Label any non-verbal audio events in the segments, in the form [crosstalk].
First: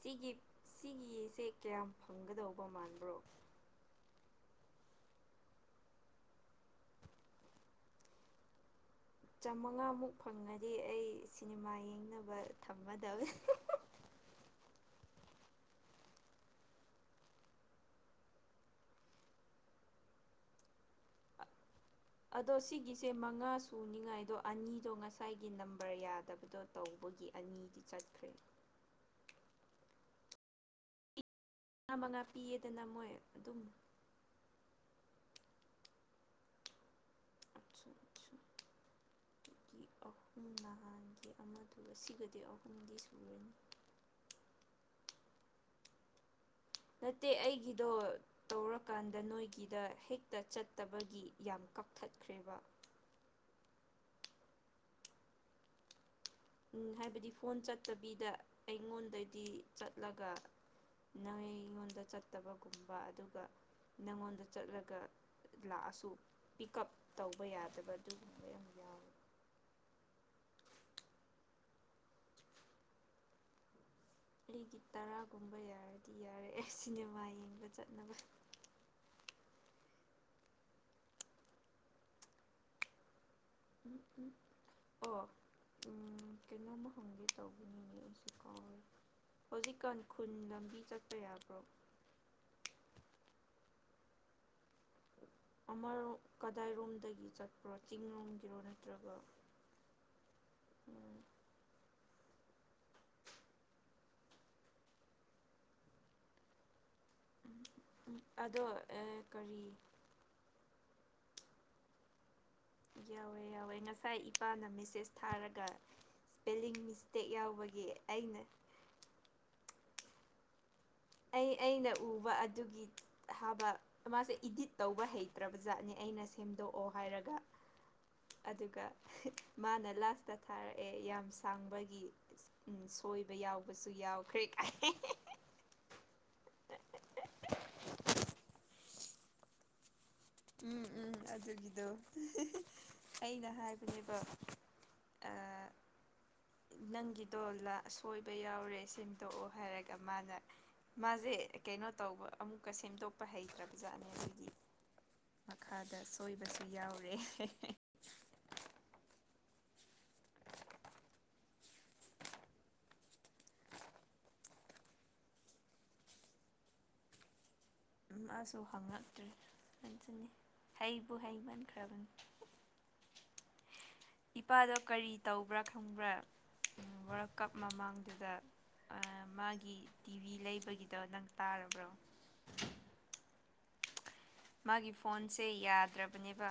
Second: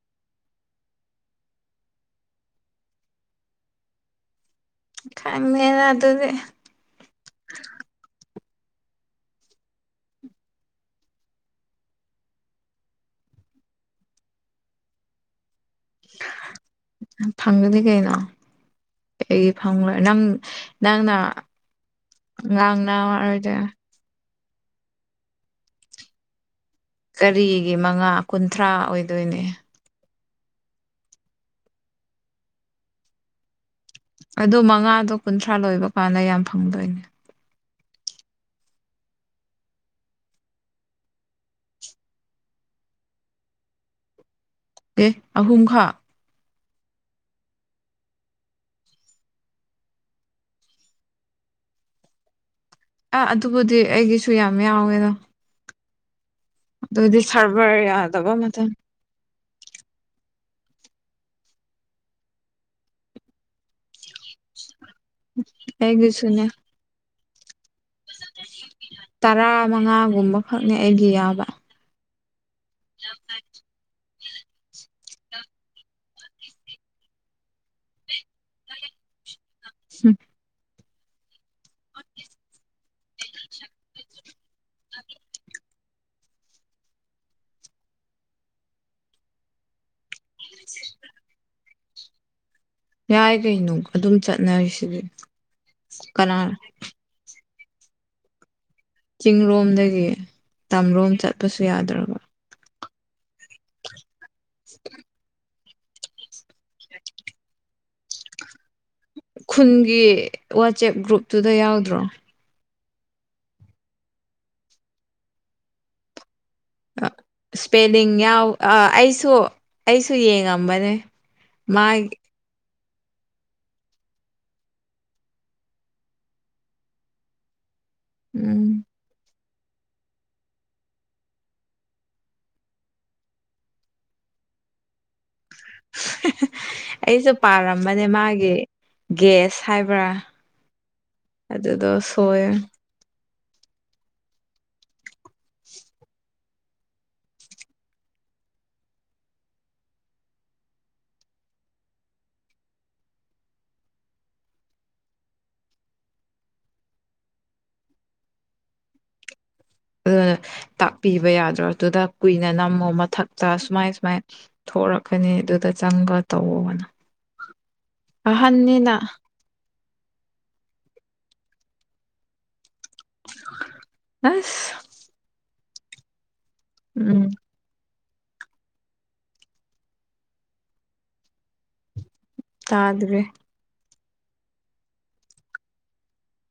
ꯁꯤꯒꯤ ꯁꯤꯒꯤꯁꯦ ꯀꯌꯥꯝ ꯐꯪꯒꯗꯧꯕ ꯃꯥꯟꯕ꯭ꯔꯣ ꯈꯃꯦꯅ ꯑꯗꯨꯗꯤ ꯆꯃꯉꯥꯃꯨꯛ ꯐꯪꯉꯗꯤ ꯑꯩ ꯁꯤꯅꯦꯃꯥ ꯌꯦꯡꯅꯕ ꯊꯝꯒꯗꯦ ꯐꯪꯒꯗꯤ ꯀꯩꯅꯣ ꯑꯩꯗꯤ ꯐꯪꯂꯣꯏ ꯅꯪ ꯅꯪꯅ ꯉꯥꯡꯅ ꯋꯥꯔꯣꯏꯗꯅ ꯆꯪꯅꯤꯡꯉꯥꯏꯗꯣ ꯑꯅꯤꯗꯣ ꯉꯁꯥꯏꯒꯤ ꯅꯝꯕꯔ ꯌꯥꯗꯕꯗꯣ ꯇꯧꯕꯒꯤ ꯑꯅꯤꯗꯤ ꯆꯠꯈ꯭ꯔꯦ ꯊ꯭ꯔꯥ ꯑꯣꯏꯗꯣꯏꯅꯦ ꯃꯉꯥ ꯃꯉꯥ ꯄꯤꯌꯦꯗꯅ ꯃꯣꯏ ꯑꯗꯨꯝ ꯑꯗꯨ ꯃꯉꯥꯗꯣ ꯀꯨꯟꯊ꯭ꯔꯥ ꯂꯣꯏꯕ ꯀꯥꯟꯗ ꯌꯥꯝ ꯐꯪꯗꯣꯏꯅꯦ [inaudible] ꯇꯀꯤ ꯑꯍꯨꯝ ꯅꯍꯥꯟꯒꯤ ꯑꯃꯗꯨ ꯁꯤꯒꯗꯤ ꯑꯍꯨꯝꯗꯤ ꯁꯨꯔꯅꯤ ꯑꯦ ꯑꯍꯨꯝꯈꯥ ꯅꯠꯇꯦ ꯑꯩꯒꯤꯗꯣ ꯇꯧꯔꯀꯥꯟꯗ ꯅꯣꯏꯒꯤꯗ ꯍꯦꯛꯇ ꯆꯠꯇꯕꯒꯤ ꯌꯥꯝ ꯀꯛꯊꯠꯈ꯭ꯔꯦꯕ ꯑꯥ ꯑꯗꯨꯕꯨꯗꯤ ꯑꯩꯒꯤꯁꯨ ꯌꯥꯝ ꯌꯥꯎꯋꯦꯗ ꯑꯗꯨꯗꯤ ꯍꯥꯏꯕꯗꯤ ꯐꯣꯟ ꯁꯔꯚꯔ ꯆꯠꯇꯕꯤꯗ ꯌꯥꯗꯕ ꯃꯇꯝ ꯑꯩꯉꯣꯟꯗꯗꯤ ꯆꯠꯂꯒ ꯅꯪ ꯑꯩꯉꯣꯟꯗ ꯆꯠꯇꯕꯒꯨꯝꯕ ꯑꯗꯨꯒ ꯅꯪꯉꯣꯟꯗ ꯆꯠꯂꯒ ꯂꯥꯛꯑꯁꯨ ꯑꯩꯒꯤꯁꯨꯅꯦ ꯄꯤꯛ ꯎꯞ ꯇꯧꯕ ꯌꯥꯗꯕ ꯑꯗꯨꯒꯨꯝꯕ ꯌꯥꯝ ꯌꯥꯎꯋꯦ ꯇꯔꯥ ꯃꯉꯥꯒꯨꯝꯕꯈꯛꯅꯦ ꯑꯩꯒꯤ ꯌꯥꯕ [inaudible] ꯑꯩꯒꯤ ꯇꯔꯥꯒꯨꯝꯕ ꯌꯥꯔꯗꯤ ꯌꯥꯔꯛꯑꯦ ꯁꯤꯅꯦꯃꯥ ꯌꯦꯡꯕ ꯆꯠꯅꯕ [inaudible] [inaudible] ꯑꯣ ꯀꯩꯅꯣꯝꯃ ꯍꯪꯒꯦ ꯇꯧꯕꯅꯤꯅꯦ ꯑꯩꯁꯦ ꯀꯥꯎꯔꯦ ꯍꯧꯖꯤꯛꯀꯥꯟ ꯈꯨꯟ ꯂꯝꯕꯤ ꯆꯠꯄ ꯌꯥꯕ꯭ꯔꯣ ꯌꯥꯏ ꯀꯩꯅꯣ ꯑꯗꯨꯝ ꯆꯠꯅꯔꯤꯁꯤꯗꯤ ꯑꯃꯔꯣꯝ ꯀꯅꯥ ꯀꯗꯥꯏꯔꯣꯝꯗꯒꯤ ꯆꯠꯄ꯭ꯔꯣ ꯆꯤꯡꯔꯣꯝꯒꯤꯔꯣꯅ ꯆꯤꯡ ꯂꯣꯝꯗꯒꯤ ꯇꯝꯂꯣꯝ ꯎꯝ ꯆꯠꯄꯁꯨ ꯌꯥꯗ꯭ꯔꯕ ꯑꯗꯣ ꯀꯔꯤ ꯈꯨꯟꯒꯤ ꯋꯥꯆꯦꯞ ꯒ꯭ꯔꯨꯞꯇꯨꯗ ꯌꯥꯎꯗ꯭ꯔꯣ ꯌꯥꯎꯋꯦ ꯌꯥꯎꯋꯦ ꯉꯁꯥꯏ ꯏꯄꯥꯅ ꯃꯦꯁꯦꯁ ꯊꯥꯔꯒ ꯏꯁꯄꯦꯜꯂꯤꯡ ꯃꯤꯁꯇꯦꯛ ꯌꯥꯎꯕꯒꯤ ꯏꯁꯄꯦꯂꯤꯡ ꯑꯩꯅ ꯌꯥꯎ ꯑꯩꯁꯨ ꯑꯩꯁꯨ ꯌꯦꯡꯉꯝꯕꯅꯦ ꯑꯩ ꯑꯩꯅ ꯃꯥꯒꯤ ꯎꯕ ꯑꯗꯨꯒꯤ ꯊꯥꯕ ꯃꯥꯁꯦ ꯏꯗꯤꯠ ꯇꯧꯕ ꯍꯩꯇ꯭ꯔꯕ ꯖꯥꯠꯅꯦ ꯑꯩꯅ ꯁꯦꯝꯗꯣꯛꯑꯣ ꯍꯥꯏꯔꯒ ꯎꯝ ꯑꯗꯨꯒ ꯃꯥꯅ ꯂꯥꯁꯇ ꯊꯥꯔꯛꯑꯦ ꯌꯥꯝ ꯁꯥꯡꯕꯒꯤ ꯁꯣꯏꯕ ꯌꯥꯎꯕꯁꯨ ꯌꯥꯎꯈ꯭ꯔꯦ ꯑꯩꯁꯨ ꯄꯥꯔꯝꯕꯅꯦ ꯃꯥꯒꯤ ꯒꯦꯁ ꯍꯥꯏꯕ꯭ꯔꯥ ꯎꯝ ꯎꯝ ꯑꯗꯨꯒꯤꯗꯣ ꯑꯗꯨꯗꯣ ꯁꯣꯏ ꯑꯩꯅ ꯍꯥꯏꯕꯅꯦꯕ ꯑꯥ ꯅꯪꯒꯤꯗꯣ ꯁꯣꯏꯕ ꯌꯥꯎꯔꯦ ꯁꯦꯝꯗꯣꯛꯎ ꯍꯥꯏꯔꯒ ꯃꯥꯅ ꯃꯥꯁꯦ ꯀꯩꯅꯣ ꯇꯧꯕ ꯑꯃꯨꯛꯀ ꯁꯦꯝꯗꯣꯛꯄ ꯍꯩꯇ꯭ꯔꯕ ꯖꯥꯠꯅꯦ ꯑꯗꯨꯗꯤ ꯃꯈꯥꯗ ꯁꯣꯏꯕꯁꯨ ꯌꯥꯎꯔꯦ ꯑꯗꯨꯅ ꯇꯥꯛꯄꯤꯕ ꯌꯥꯗ꯭ꯔꯗꯨꯗ ꯀꯨꯏꯅ ꯅꯝꯃꯣ ꯃꯊꯛꯇ ꯁꯨꯃꯥꯏ ꯁꯨꯃꯥꯏ ꯊꯣꯛꯔꯛꯀꯅꯤ ꯑꯗꯨꯗ ꯆꯪꯕ ꯇꯧꯋꯣꯅ ꯃꯥꯁꯨ ꯑꯍꯟꯅꯤꯅ ꯍꯪꯉꯛꯇ꯭ꯔꯦ ꯈꯟꯁꯅꯤ ꯍꯩꯕꯨ ꯍꯩ ꯃꯟꯈ꯭ꯔꯕꯅꯤ [unintelligible] ꯑꯁ ꯏꯄꯥꯗꯣ ꯀꯔꯤ ꯇꯧꯕ꯭ꯔꯥ ꯈꯪꯕ꯭ꯔꯥ ꯎꯝ ꯋꯥꯔꯛ ꯀꯞ ꯃꯃꯥꯡꯗꯨꯗ ꯃꯥꯒꯤ ꯇꯤꯚꯤ ꯂꯩꯕꯒꯤꯗꯣ ꯅꯪ ꯇꯥꯔꯕ꯭ꯔꯣ ꯇꯥꯗꯔꯦ ꯃꯥꯒꯤ ꯐꯣꯟꯁꯦ ꯌꯥꯗ꯭ꯔꯕꯅꯦꯕ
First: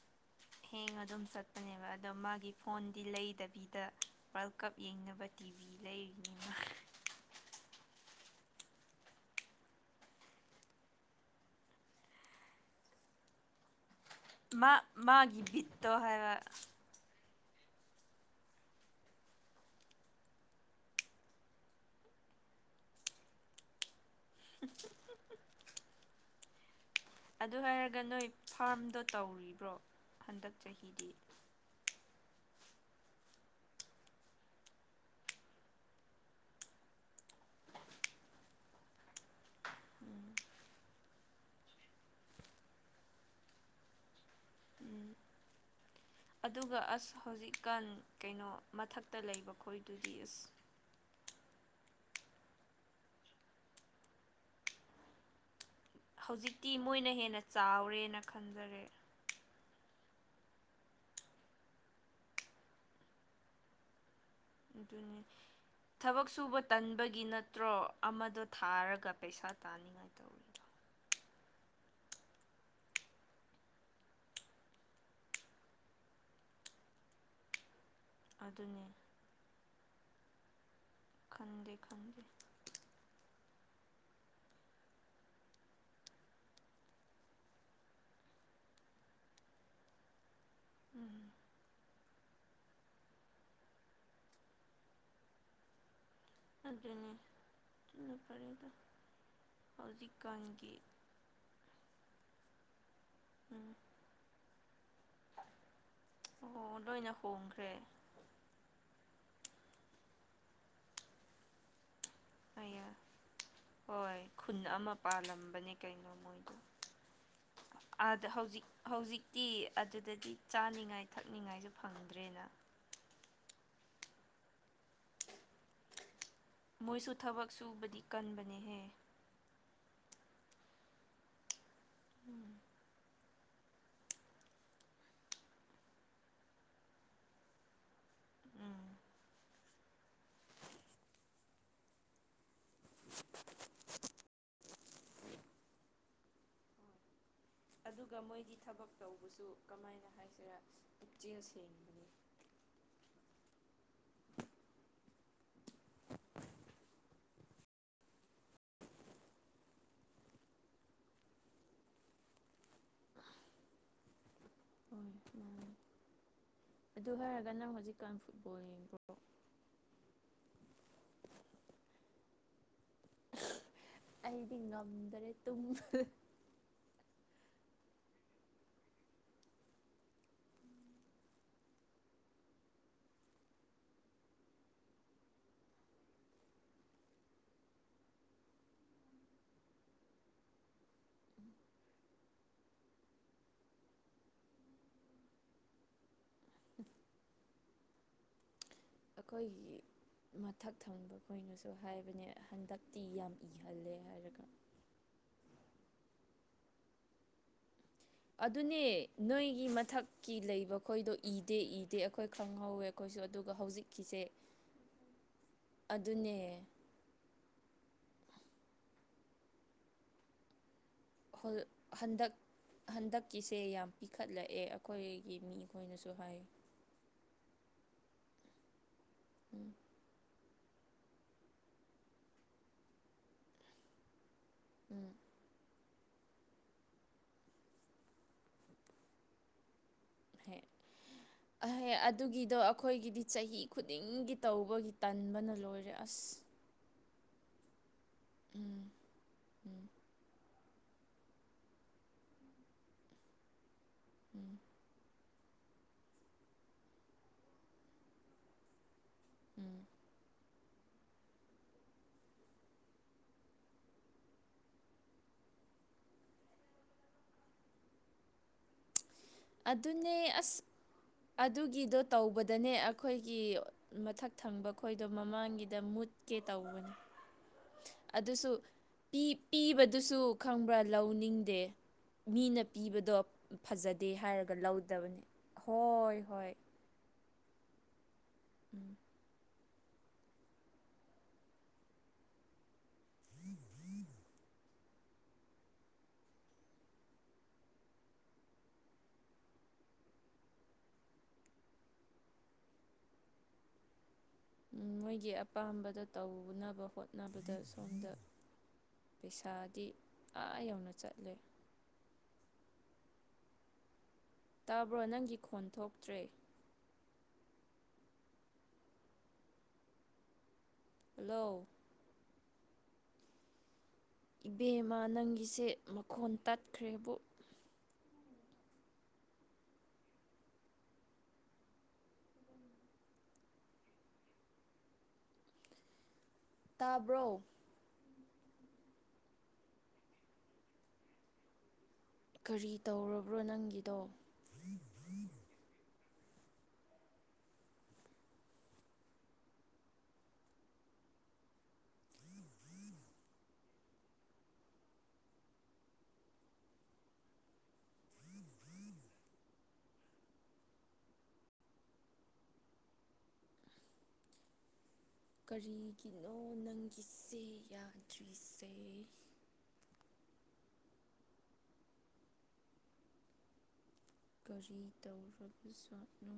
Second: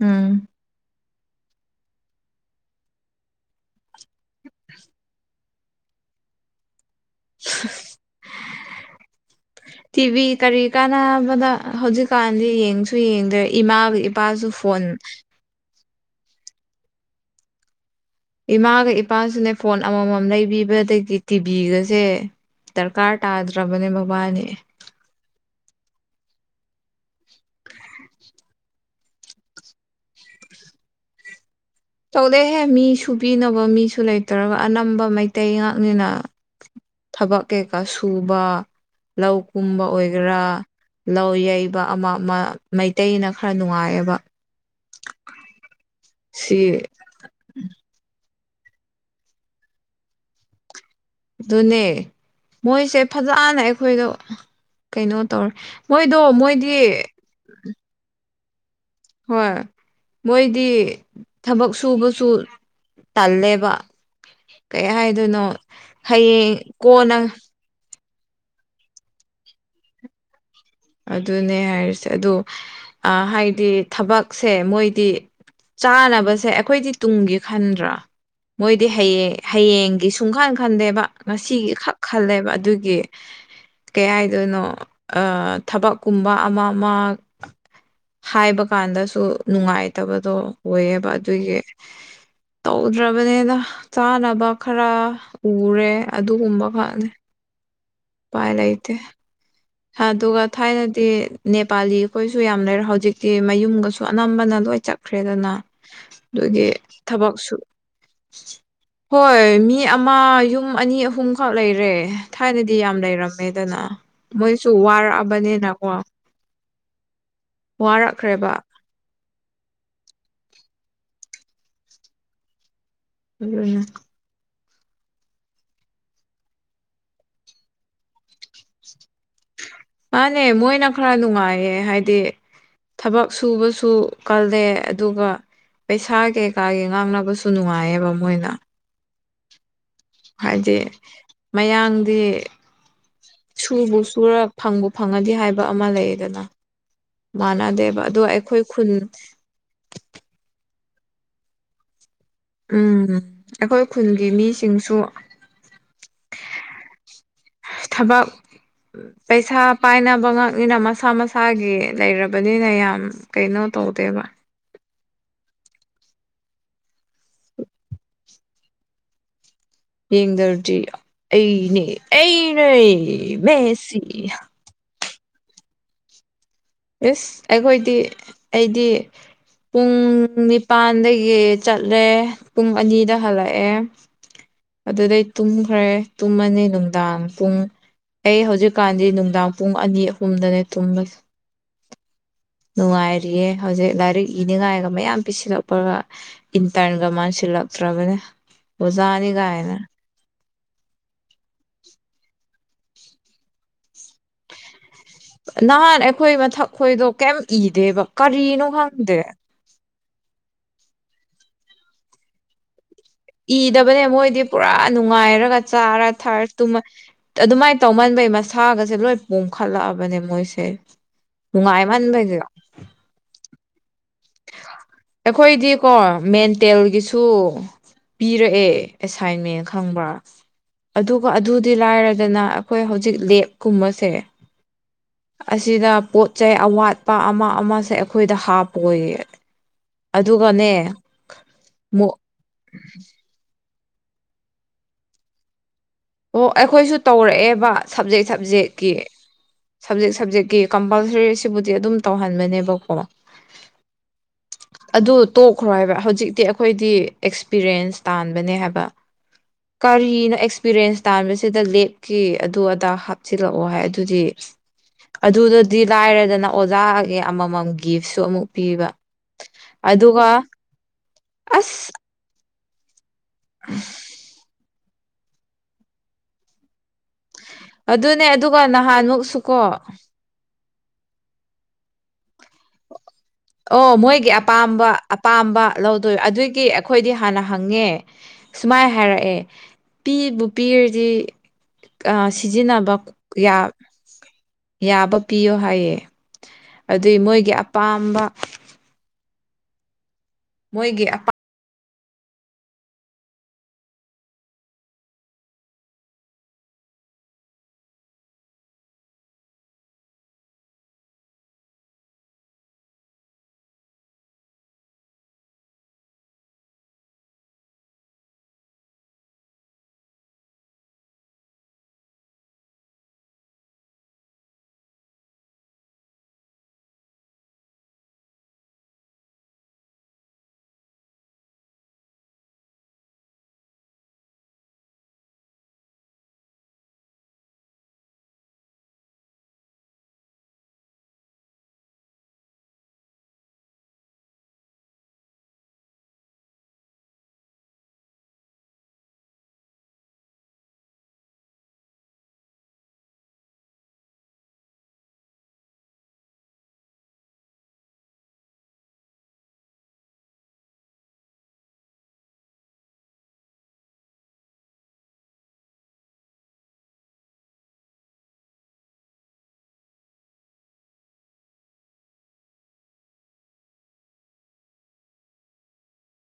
ꯎꯝ ꯍꯦꯡ ꯑꯗꯨꯝ ꯆꯠꯄꯅꯦꯕ ꯑꯗꯣ ꯃꯥꯒꯤ ꯐꯣꯟꯗꯤ ꯂꯩꯗꯕꯤꯗ ꯋꯥꯔꯜ ꯀꯞ ꯌꯦꯡꯅꯕ ꯇꯤꯚꯤ ꯂꯩꯔꯤꯅꯤꯃ [inaudible] ꯇꯤꯚꯤ ꯀꯔꯤ ꯀꯥꯟꯅꯕꯗ ꯍꯧꯖꯤꯛꯀꯥꯟꯗꯤ ꯌꯦꯡꯁꯨ ꯌꯦꯡꯗ꯭ꯔꯦ ꯏꯃꯥꯒ ꯏꯄꯥꯁꯨ ꯃꯥ ꯐꯣꯟ ꯃꯥꯒꯤ ꯕꯤꯠꯇꯣ ꯍꯥꯏꯕ ꯏꯃꯥꯒ ꯏꯄꯥꯁꯤꯅꯦ ꯐꯣꯟ ꯑꯃꯃꯝ ꯂꯩꯕꯤꯕꯗꯒꯤ ꯇꯤꯚꯤꯒꯁꯦ ꯗꯔꯀꯥꯔ ꯇꯥꯗ꯭ꯔꯕꯅꯦ ꯃꯕꯥꯅꯤ ꯑꯗꯨ ꯍꯥꯏꯔꯒ ꯅꯣꯏ ꯐꯥꯔꯝꯗꯣ ꯇꯧꯔꯤꯕ꯭ꯔꯣ ꯍꯟꯗꯛ ꯆꯍꯤꯗꯤ ꯇꯧꯗꯦꯍꯦ ꯃꯤ ꯁꯨꯕꯤꯅꯕ ꯃꯤꯁꯨ ꯂꯩꯇ꯭ꯔꯒ ꯑꯅꯝꯕ ꯃꯩꯇꯩ ꯉꯥꯛꯅꯤꯅ ꯊꯕꯛ ꯀꯩꯀꯥ ꯁꯨꯕ ꯂꯧ ꯀꯨꯝꯕ ꯑꯣꯏꯒꯦꯔꯥ ꯂꯧ ꯌꯩꯕ ꯑꯃ ꯑꯃ ꯃꯩꯇꯩꯅ ꯈꯔ ꯅꯨꯡꯉꯥꯏꯑꯕ ꯎꯝ ꯁꯤ ꯑꯗꯨꯒ ꯑꯁ ꯍꯧꯖꯤꯛꯀꯥꯟ ꯀꯩꯅꯣ ꯃꯊꯛꯇ ꯂꯩꯕ ꯈꯣꯏꯗꯨꯗꯤ ꯑꯁ ꯑꯗꯨꯅꯦ ꯃꯣꯏꯁꯦ ꯐꯖꯅ ꯑꯩꯈꯣꯏꯗ ꯀꯩꯅꯣ ꯇꯧꯔꯦ ꯃꯣꯏꯗꯣ ꯍꯧꯖꯤꯛꯇꯤ ꯃꯣꯏꯗꯤ ꯃꯣꯏꯅ ꯍꯦꯟꯅ ꯆꯥꯎꯔꯦꯅ ꯈꯟꯖꯔꯦ ꯍꯣꯏ ꯃꯣꯏꯗꯤ ꯊꯕꯛ ꯁꯨꯕꯁꯨ ꯇꯜꯂꯦꯕ ꯀꯩ ꯑꯗꯨꯅꯤ ꯍꯥꯏꯗꯣꯏꯅꯣ ꯊꯕꯛ ꯍꯌꯦꯡ ꯁꯨꯕ ꯀꯣꯟꯅ ꯇꯟꯕꯒꯤ ꯅꯠꯇ꯭ꯔꯣ ꯑꯃꯗꯣ ꯊꯥꯔꯒ ꯄꯩꯁꯥ ꯇꯥꯅꯤꯡꯉꯥꯏ ꯇꯧꯋꯤ ꯑꯗꯨꯅꯦ ꯍꯥꯏꯔꯤꯁꯦ ꯑꯗꯣ ꯍꯥꯏꯗꯤ ꯊꯕꯛꯁꯦ ꯃꯣꯏꯗꯤ ꯆꯥꯅꯕꯁꯦ ꯑꯩꯈꯣꯏꯗꯤ ꯇꯨꯡꯒꯤ ꯈꯟꯗ꯭ꯔꯥ ꯑꯗꯨꯅꯦ ꯃꯣꯏꯗꯤ ꯍꯌꯦꯡ ꯍꯌꯦꯡꯒꯤ ꯁꯨꯡꯀꯥꯟ ꯈꯟꯗꯦꯕ ꯉꯁꯤꯒꯤ ꯈꯟꯗꯦ ꯈꯛ ꯈꯟꯗꯦ ꯈꯜꯂꯦꯕ ꯑꯗꯨꯒꯤ ꯀꯩ ꯍꯥꯏꯗꯣꯏꯅꯣ ꯊꯕꯛꯀꯨꯝꯕ ꯑꯃ ꯑꯃ ꯍꯥꯏꯕ ꯀꯥꯟꯗꯁꯨ ꯅꯨꯡꯉꯥꯏꯇꯕꯗꯣ ꯑꯣꯏꯌꯦꯕ ꯎꯝ ꯑꯗꯨꯒꯤ ꯇꯧꯗ꯭ꯔꯕꯅꯤꯅ ꯆꯥꯅꯕ ꯈꯔ ꯎꯔꯦ ꯑꯗꯨꯒꯨꯝꯕꯈꯛꯅꯤ ꯑꯗꯨꯅꯦ ꯑꯗꯨꯅ ꯄꯥꯏ ꯐꯔꯦꯗ ꯂꯩꯇꯦ ꯑꯗꯨꯒ ꯍꯧꯖꯤꯛꯀꯥꯟꯒꯤ ꯊꯥꯏꯅꯗꯤ ꯅꯦꯄꯥꯂꯤ ꯑꯩꯈꯣꯏꯁꯨ ꯌꯥꯝ ꯂꯩꯔ ꯍꯧꯖꯤꯛꯇꯤ ꯎꯝ ꯃꯌꯨꯝꯒꯁꯨ ꯁꯨ ꯑꯅꯝꯕꯅ ꯂꯣꯏ ꯆꯠꯈ꯭ꯔꯦꯗꯅ ꯑꯗꯨꯒꯤ ꯑꯣ ꯂꯣꯏꯅ ꯊꯕꯛꯁꯨ ꯍꯣꯡꯈ꯭ꯔꯦ ꯍꯣꯏ ꯃꯤ ꯑꯃ ꯌꯨꯝ ꯑꯅꯤ ꯑꯍꯨꯝꯈꯛ ꯂꯩꯔꯦ ꯊꯥꯏꯅꯗꯤ ꯑꯌꯥ ꯌꯥꯝ ꯂꯩꯔꯝꯃꯦꯗꯅ ꯍꯣꯏ ꯈꯨꯟ ꯃꯣꯏꯁꯨ ꯑꯃ ꯄꯥꯜꯂꯝꯕꯅꯦ ꯋꯥꯔꯛꯑꯕꯅꯤꯅꯀꯣ ꯀꯩꯅꯣ ꯃꯣꯏꯗꯣ ꯑꯥꯗ ꯋꯥꯔꯛꯈ꯭ꯔꯦꯕ ꯍꯧꯖꯤꯛ ꯍꯧꯖꯤꯛꯇꯤ ꯑꯗꯨꯗꯗꯤ ꯆꯥꯅꯤꯡꯉꯥꯏ ꯊꯛꯅꯤꯡꯉꯥꯏꯁꯨ ꯐꯪꯗ꯭ꯔꯦꯅ ꯎ ꯑꯣꯏꯅ ꯃꯣꯏꯁꯨ ꯊꯕꯛ ꯁꯨꯕꯗꯤ ꯀꯟꯕꯅꯦꯍꯦ ꯃꯥꯅꯦ ꯃꯣꯏꯅ ꯈꯔ ꯅꯨꯡꯉꯥꯏꯌꯦ ꯍꯥꯏꯗꯤ ꯊꯕꯛ ꯁꯨꯕꯁꯨ ꯀꯜꯂꯦ ꯑꯗꯨꯒ ꯄꯩꯁꯥ ꯀꯩꯀꯥꯒꯤ ꯉꯥꯡꯅꯕꯁꯨ ꯅꯨꯡꯉꯥꯏꯌꯦꯕ ꯃꯣꯏꯅ ꯎꯝ ꯍꯥꯏꯗꯤ ꯃꯌꯥꯡꯗꯤ ꯁꯨꯕꯨ ꯁꯨꯔ ꯐꯪꯕꯨ ꯐꯪꯉꯗꯤ ꯍꯥꯏꯕ ꯑꯃ ꯂꯩꯌꯦꯗꯅ ꯃꯥꯟꯅꯗꯦꯕ ꯑꯗꯨꯒ ꯑꯗꯣ ꯃꯣꯏꯗꯤ ꯑꯩꯈꯣꯏ ꯊꯕꯛ ꯈꯨꯟ ꯇꯧꯕꯁꯨ ꯀꯃꯥꯏꯅ ꯍꯥꯏꯁꯤꯔ ꯄꯨꯛꯆꯦꯜ ꯁꯦꯡꯗ‌ꯦ ꯎꯝ ꯑꯩꯈꯣꯏ ꯈꯨꯜꯒꯤ ꯃꯤꯁꯤꯡꯁꯨ ꯊꯕꯛ ꯄꯩꯁꯥ ꯄꯥꯏꯅꯕ ꯉꯥꯛꯅꯤꯅ ꯃꯁꯥ ꯃꯁꯥꯒꯤ ꯂꯩꯔꯕꯅꯤꯅ ꯌꯥꯝ ꯀꯩꯅꯣ ꯇꯧꯗꯦꯕ ꯍꯣꯏ ꯃꯥ [unintelligible] ꯑꯗꯨ ꯍꯥꯏꯔꯒ ꯅꯪ ꯍꯧꯖꯤꯛꯀꯥꯟ ꯐꯨꯠꯕꯣꯜ ꯌꯦꯡ ꯌꯦꯡꯗꯔꯗꯤ ꯑꯩꯅꯦ ꯑꯩꯅꯦ ꯃꯦꯁꯤ ꯑꯩꯗꯤ ꯉꯝꯗ꯭ꯔꯦ ꯇꯨꯝꯕ ꯏꯁ ꯑꯩꯈꯣꯏꯗꯤ ꯑꯩꯗꯤ ꯄꯨꯡ ꯅꯤꯄꯥꯥꯟꯗꯒꯤ ꯆꯠꯂꯦ ꯄꯨꯡ ꯑꯅꯤꯗ ꯍꯜꯂꯛꯑꯦ ꯑꯗꯨꯗꯩ ꯇꯨꯝꯈ꯭ꯔꯦ ꯇꯨꯝꯃꯅꯤ ꯅꯨꯡꯗꯥꯡ ꯄꯨꯡ ꯑꯩ ꯍꯧꯖꯤꯛꯀꯥꯟꯗꯤ ꯅꯨꯡꯗꯥꯡ ꯄꯨꯡ ꯑꯅꯤ ꯑꯍꯨꯝꯗꯅꯦ ꯊꯨꯝꯕꯁꯦ ꯅꯨꯡꯉꯥꯏꯔꯤꯌꯦ ꯍꯧꯖꯤꯛ ꯂꯥꯏꯔꯤꯛ ꯏꯅꯤꯡꯉꯥꯏꯒ ꯃꯌꯥꯝ ꯄꯤꯁꯤꯜꯂꯛꯄꯒ ꯏꯟꯇꯔꯟꯒ ꯃꯥꯁꯤꯜ ꯂꯛꯇ꯭ꯔꯕꯅꯦ ꯑꯩꯈꯣꯏꯒꯤ ꯃꯊꯛ ꯊꯪꯕ ꯈꯣꯏꯅꯁꯨ ꯍꯥꯏꯕꯅꯦ ꯍꯟꯗꯛꯇꯤ ꯌꯥꯝ ꯏꯍꯜꯂꯦ ꯍꯥꯏꯔꯒ ꯅꯍꯥꯟ ꯑꯩꯈꯣꯏ ꯃꯊꯛ ꯈꯈꯣꯏꯗꯣ ꯀꯩꯝ ꯏꯗꯦꯕ ꯀꯔꯤꯅꯣ ꯑꯗꯨꯅꯦ ꯈꯪꯗꯦ ꯅꯣꯏꯒꯤ ꯃꯊꯛꯀꯤ ꯂꯩꯕ ꯈꯣꯏꯗꯣ ꯏꯗꯦ ꯏꯗꯦ ꯑꯩꯈꯣꯏ ꯈꯪꯍꯧꯋꯦ ꯑꯩꯈꯣꯏꯁꯨ ꯑꯗꯨꯒ ꯏꯗꯕꯅꯦ ꯍꯧꯖꯤꯛꯀꯤꯁꯦ ꯃꯣꯏꯗꯤ ꯄꯨꯔꯥ ꯅꯨꯡꯉꯥꯏꯔꯒ ꯆꯥꯔ ꯑꯗꯨꯅꯦ ꯊꯥꯔꯇꯨꯝꯃ ꯑꯗꯨꯃꯥꯏꯅ ꯇꯧꯃꯟꯕꯩ ꯃꯁꯥꯒꯁꯦ ꯂꯣꯏ ꯄꯣꯝꯈꯠꯂꯛꯑꯕꯅꯦ ꯃꯣꯏꯁꯦ ꯍꯟꯗꯛ ꯉꯥꯏꯃꯟꯅꯕꯒꯤꯔꫭ ꯍꯟꯗꯛꯀꯤꯁꯦ ꯌꯥꯝ ꯄꯤꯈꯠꯂꯛꯑꯦ ꯑꯩꯈꯣꯏꯒꯤ ꯃꯤ ꯈꯣꯏꯅꯁꯨ ꯍꯥꯏ ꯇꯦꯜꯒꯤꯁꯨ ꯄꯤꯔꯛꯑꯦ ꯑꯦꯁꯥꯏꯟꯃꯦꯟ ꯎꯝ ꯈꯪꯕ꯭ꯔꯥ ꯑꯗꯨꯒ ꯑꯗꯨꯗꯤ ꯂꯥꯏꯔꯗꯅ ꯑꯩꯈꯣꯏ ꯍꯧꯖꯤꯛ ꯂꯦꯞꯀꯨꯝꯕꯁꯦ ꯎꯝ ꯑꯁꯤꯗ ꯄꯣꯠ ꯆꯩ ꯑꯋꯥꯠꯄ ꯑꯃ ꯑꯃꯁꯦ ꯑꯩꯈꯣꯏꯗ ꯍꯥꯞꯄꯣꯌ‌ꯦ ꯍ ꯑꯍꯦ ꯑꯗꯨꯒꯤꯗꯣ ꯑꯩꯈꯣꯏꯒꯤꯗꯤ ꯆꯍꯤ ꯈꯨꯗꯤꯡꯒꯤ ꯇꯧꯕꯒꯤ ꯇꯟꯕꯅ ꯂꯣꯏꯔꯦ ꯑꯁ ꯑꯣ ꯑꯩꯈꯣꯏꯁꯨ ꯇꯧꯔꯛꯑꯦꯕ ꯁꯞꯖꯦꯛ ꯎꯝ ꯁꯕꯖꯦꯛꯀꯤ ꯎꯝ ꯁꯕꯖꯦꯛ ꯁꯕꯖꯦꯛꯀꯤ ꯀꯝꯄꯜꯁꯔꯤ ꯑꯁꯤꯕꯨꯗꯤ ꯑꯗꯨꯝ ꯇꯧꯍꯟꯕꯅꯦꯕꯀꯣ ꯎꯝ [unintelligible] ꯑꯗꯨ ꯇꯣꯛꯈ꯭ꯔꯣ ꯍꯥꯏꯕ ꯍꯧꯖꯤꯛꯇꯤ ꯑꯩꯈꯣꯏꯗꯤ ꯑꯦꯛꯁꯄꯤꯔꯤꯌꯦꯟꯁ ꯇꯥꯟꯕꯅꯦ ꯍꯥꯏꯕ ꯎꯝ ꯀꯔꯏꯅꫭ ꯑꯦꯁ ꯑꯦꯛꯁꯄꯤꯔꯌꯦꯟꯁ ꯇꯥꯟꯕꯁꯤꯗ ꯂꯦꯞꯀꯤ ꯑꯗꯨ ꯑꯗꯥ ꯍꯥꯞꯆꯤꯜꯂꯛꯑꯣ ꯍꯥꯏ ꯑꯗꯨꯗꯤ ꯑꯗꯨꯗꯗꯤ ꯂꯥꯏꯔꯦꯗꯅ ꯑꯣꯖꯥꯒꯤ ꯑꯃꯃꯝ ꯒꯤꯁꯨ ꯑꯃꯨꯛ ꯄꯤꯕ ꯑꯗꯨꯅꯦ ꯑꯗꯨꯒ ꯑꯁ ꯑꯁ ꯑꯗꯨꯒꯤꯗꯣ ꯇꯧꯕꯗꯅꯦ ꯑꯩꯈꯣꯏꯒꯤ ꯃꯊꯛ ꯊꯪꯕ ꯑꯩꯈꯣꯏꯗꯣ ꯃꯃꯥꯡꯒꯤꯗ ꯃꯨꯠꯀꯦ ꯇꯧꯕꯅꯤ ꯑꯗꯨꯅꯦ ꯑꯗꯨꯁꯨ ꯑꯗꯨꯒ ꯄꯤ ꯅꯍꯥꯟꯃꯨꯛꯁꯨꯀꯣ ꯄꯤꯕꯗꯨꯁꯨ ꯈꯪꯕ꯭ꯔꯥ ꯂꯧꯅꯤꯡꯗꯦ ꯃꯤꯅ ꯄꯤꯕꯗꯣ ꯑꯣ ꯐꯖꯗꯦ ꯃꯣꯏꯒꯤ ꯍꯥꯏꯔꯒ ꯑꯄꯥꯝꯕ ꯂꯧꯗꯕꯅꯦ ꯑꯄꯥꯝꯕ ꯂꯧꯗꯣꯏ ꯍꯣꯏ ꯍꯣꯏ ꯑꯗꯨꯏꯒꯤ ꯑꯩꯈꯣꯏꯗꯤ ꯍꯥꯟꯅ ꯍꯪꯉꯦ ꯁꯨꯃꯥꯏ ꯍꯥꯏꯔꯛꯑꯦ ꯄꯤꯕꯨ ꯄꯤꯔꯗꯤ ꯁꯤꯖꯤꯟ ꯅꯕꯝ ꯌꯥꯕ ꯄꯤꯌꯣ ꯍꯥꯏꯌꯦ ꯑꯗꯨꯏ ꯃꯣꯏꯒꯤ ꯑꯄꯥꯝꯕ ꯃꯣꯏꯒꯤ ꯑꯄꯥ ꯎꯝ ꯃꯣꯏꯒꯤ ꯑꯄꯥꯝꯕꯗ ꯇꯧꯅꯕ ꯍꯣꯠꯅꯕꯗ ꯁꯣꯝꯗ ꯄꯩꯁꯥꯗꯤ ꯑꯥ ꯌꯧꯅ ꯆꯠꯂꯦ ꯇꯥꯕ꯭ꯔꯣ ꯅꯪꯒꯤ ꯈꯣꯟ ꯊꯣꯛꯇ꯭ꯔꯦ ꯍꯜꯂꯣ ꯏꯕꯦꯝꯃ ꯅꯪꯒꯤꯁꯦ ꯃꯈꯣꯟ ꯇꯠꯈ꯭ꯔꯦꯕꯨ ꯇꯥꯕ꯭ꯔꯣ ꯀꯔꯤ ꯇꯧꯔꯕ꯭ꯔꯣ ꯅꯪꯒꯤꯗꯣ [inaudible] ꯀꯔꯤꯒꯤꯅꯣ ꯅꯪꯒꯤ ꯆꯦ ꯌꯥꯗ꯭ꯔꯤꯁꯦ ꯀꯔꯤ ꯇꯧꯔꯕ ꯁꯥꯠꯅꯣ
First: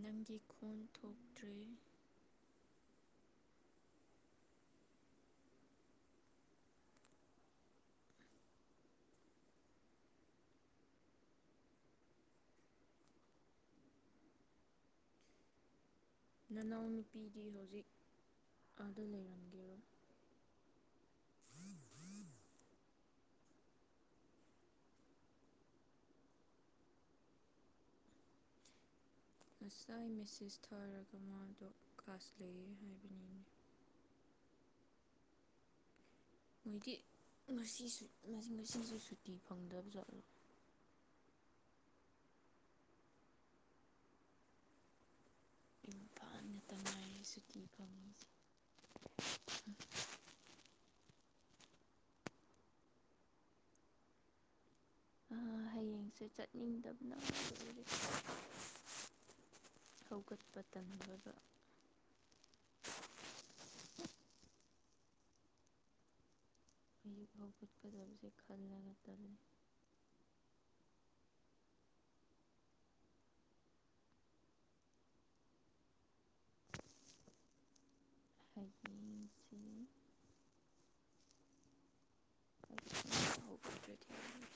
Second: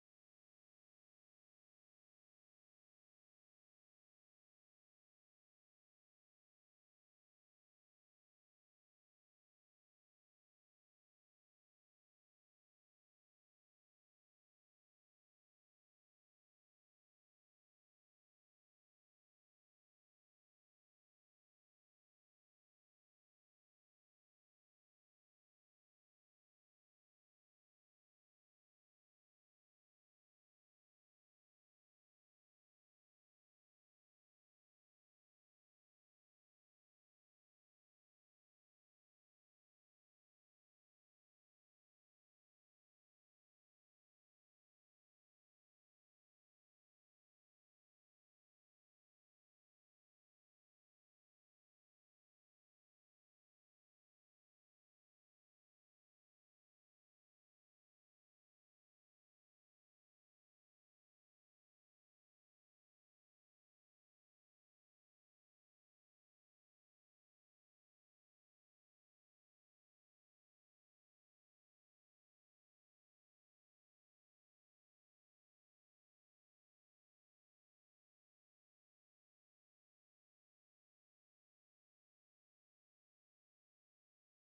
ꯅꯪꯒꯤ ꯈꯣꯟ ꯊꯣꯛꯇ꯭ꯔꯦ ꯅꯅꯥꯎꯅꯨꯄꯤꯗꯤ ꯍꯧꯖꯤꯛ ꯑꯥꯗ ꯂꯩꯔꯝꯒꯦꯔꯣ ꯍꯟ ꯍꯔꯤꯟ [unintelligible] ꯉꯁꯥꯏ ꯃꯦꯁꯦꯖ ꯊꯥꯔꯒ ꯃꯥꯗꯣ ꯀ꯭ꯂꯥꯁ ꯂꯩꯌꯦ ꯍꯥꯏꯕꯅꯤꯅꯦ ꯃꯣꯏꯗꯤ ꯉꯁꯤꯁꯨ ꯉꯁꯤꯁꯨ ꯁꯨꯇꯤ ꯐꯪꯗꯕ ꯖꯥꯠꯂꫭ ꯏꯝꯐꯜ ꯇ ꯉꯥꯏꯔꯦ ꯁꯨꯇꯤ ꯐꯪꯉꯤꯁꯦ [unintelligible] ꯍꯌꯦꯡꯁꯦ ꯆꯠꯅꯤꯡꯗꯕꯅ ꯑꯣꯏꯔꯤ [unintelligible] ꯍꯧꯒꯠꯄ ꯇꯝꯕꯒꯥ ꯍꯧꯖꯤꯛ ꯍꯧꯒꯠꯀꯗꯕꯁꯦ ꯈꯜꯂꯒ ꯇꯜꯂꯤ ꯊꯩꯕꯤꯡꯁꯤ [unintelligible]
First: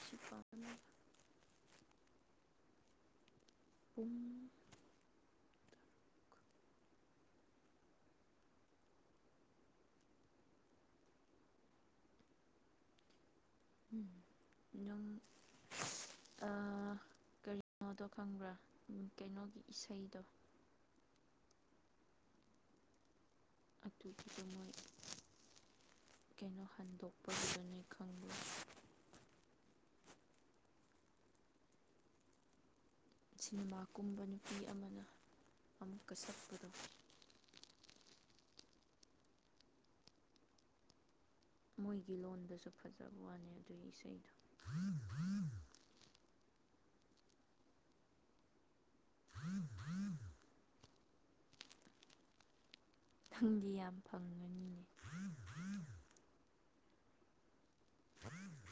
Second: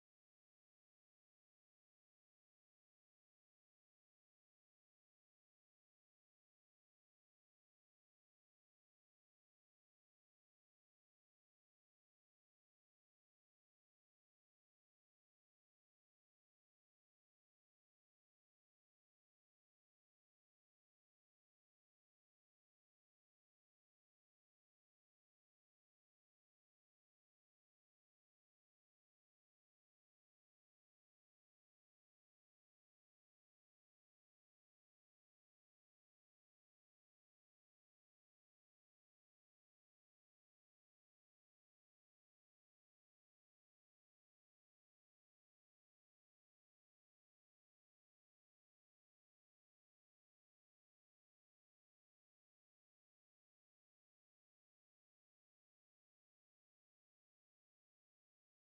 ꯁꯨ ꯄ [unintelligible] ꯄꯨꯡ ꯎ ꯑꯗꯨꯝ ꯀꯩꯅꯣꯗꯣ ꯈꯪꯕ꯭ꯔꯥ ꯀꯩꯅꯣꯒꯤ ꯏꯁꯩꯗꯣ ꯑꯗꯨꯒꯤꯗ ꯃꯣꯏ ꯀꯩꯅꯣ ꯍꯟꯗꯣꯛꯄꯗꯨꯗꯨꯅꯤ ꯈꯪꯕꯨ ꯁꯤꯅꯦꯃꯥ ꯀꯨꯝꯕ ꯅꯨꯄꯤ ꯑꯃꯅ ꯑꯃꯨꯛꯀ ꯁꯛꯄꯗꯣ ꯃꯣꯏꯒꯤ ꯂꯣꯟꯗꯁꯨ ꯐꯖꯕ ꯋꯥꯅꯤ ꯑꯗꯨꯒꯤ ꯏꯁꯩꯗꯣ ꯅꯪꯗꯤ ꯌꯥꯝ ꯐꯪꯉꯅꯤꯅꯦ [inaudible]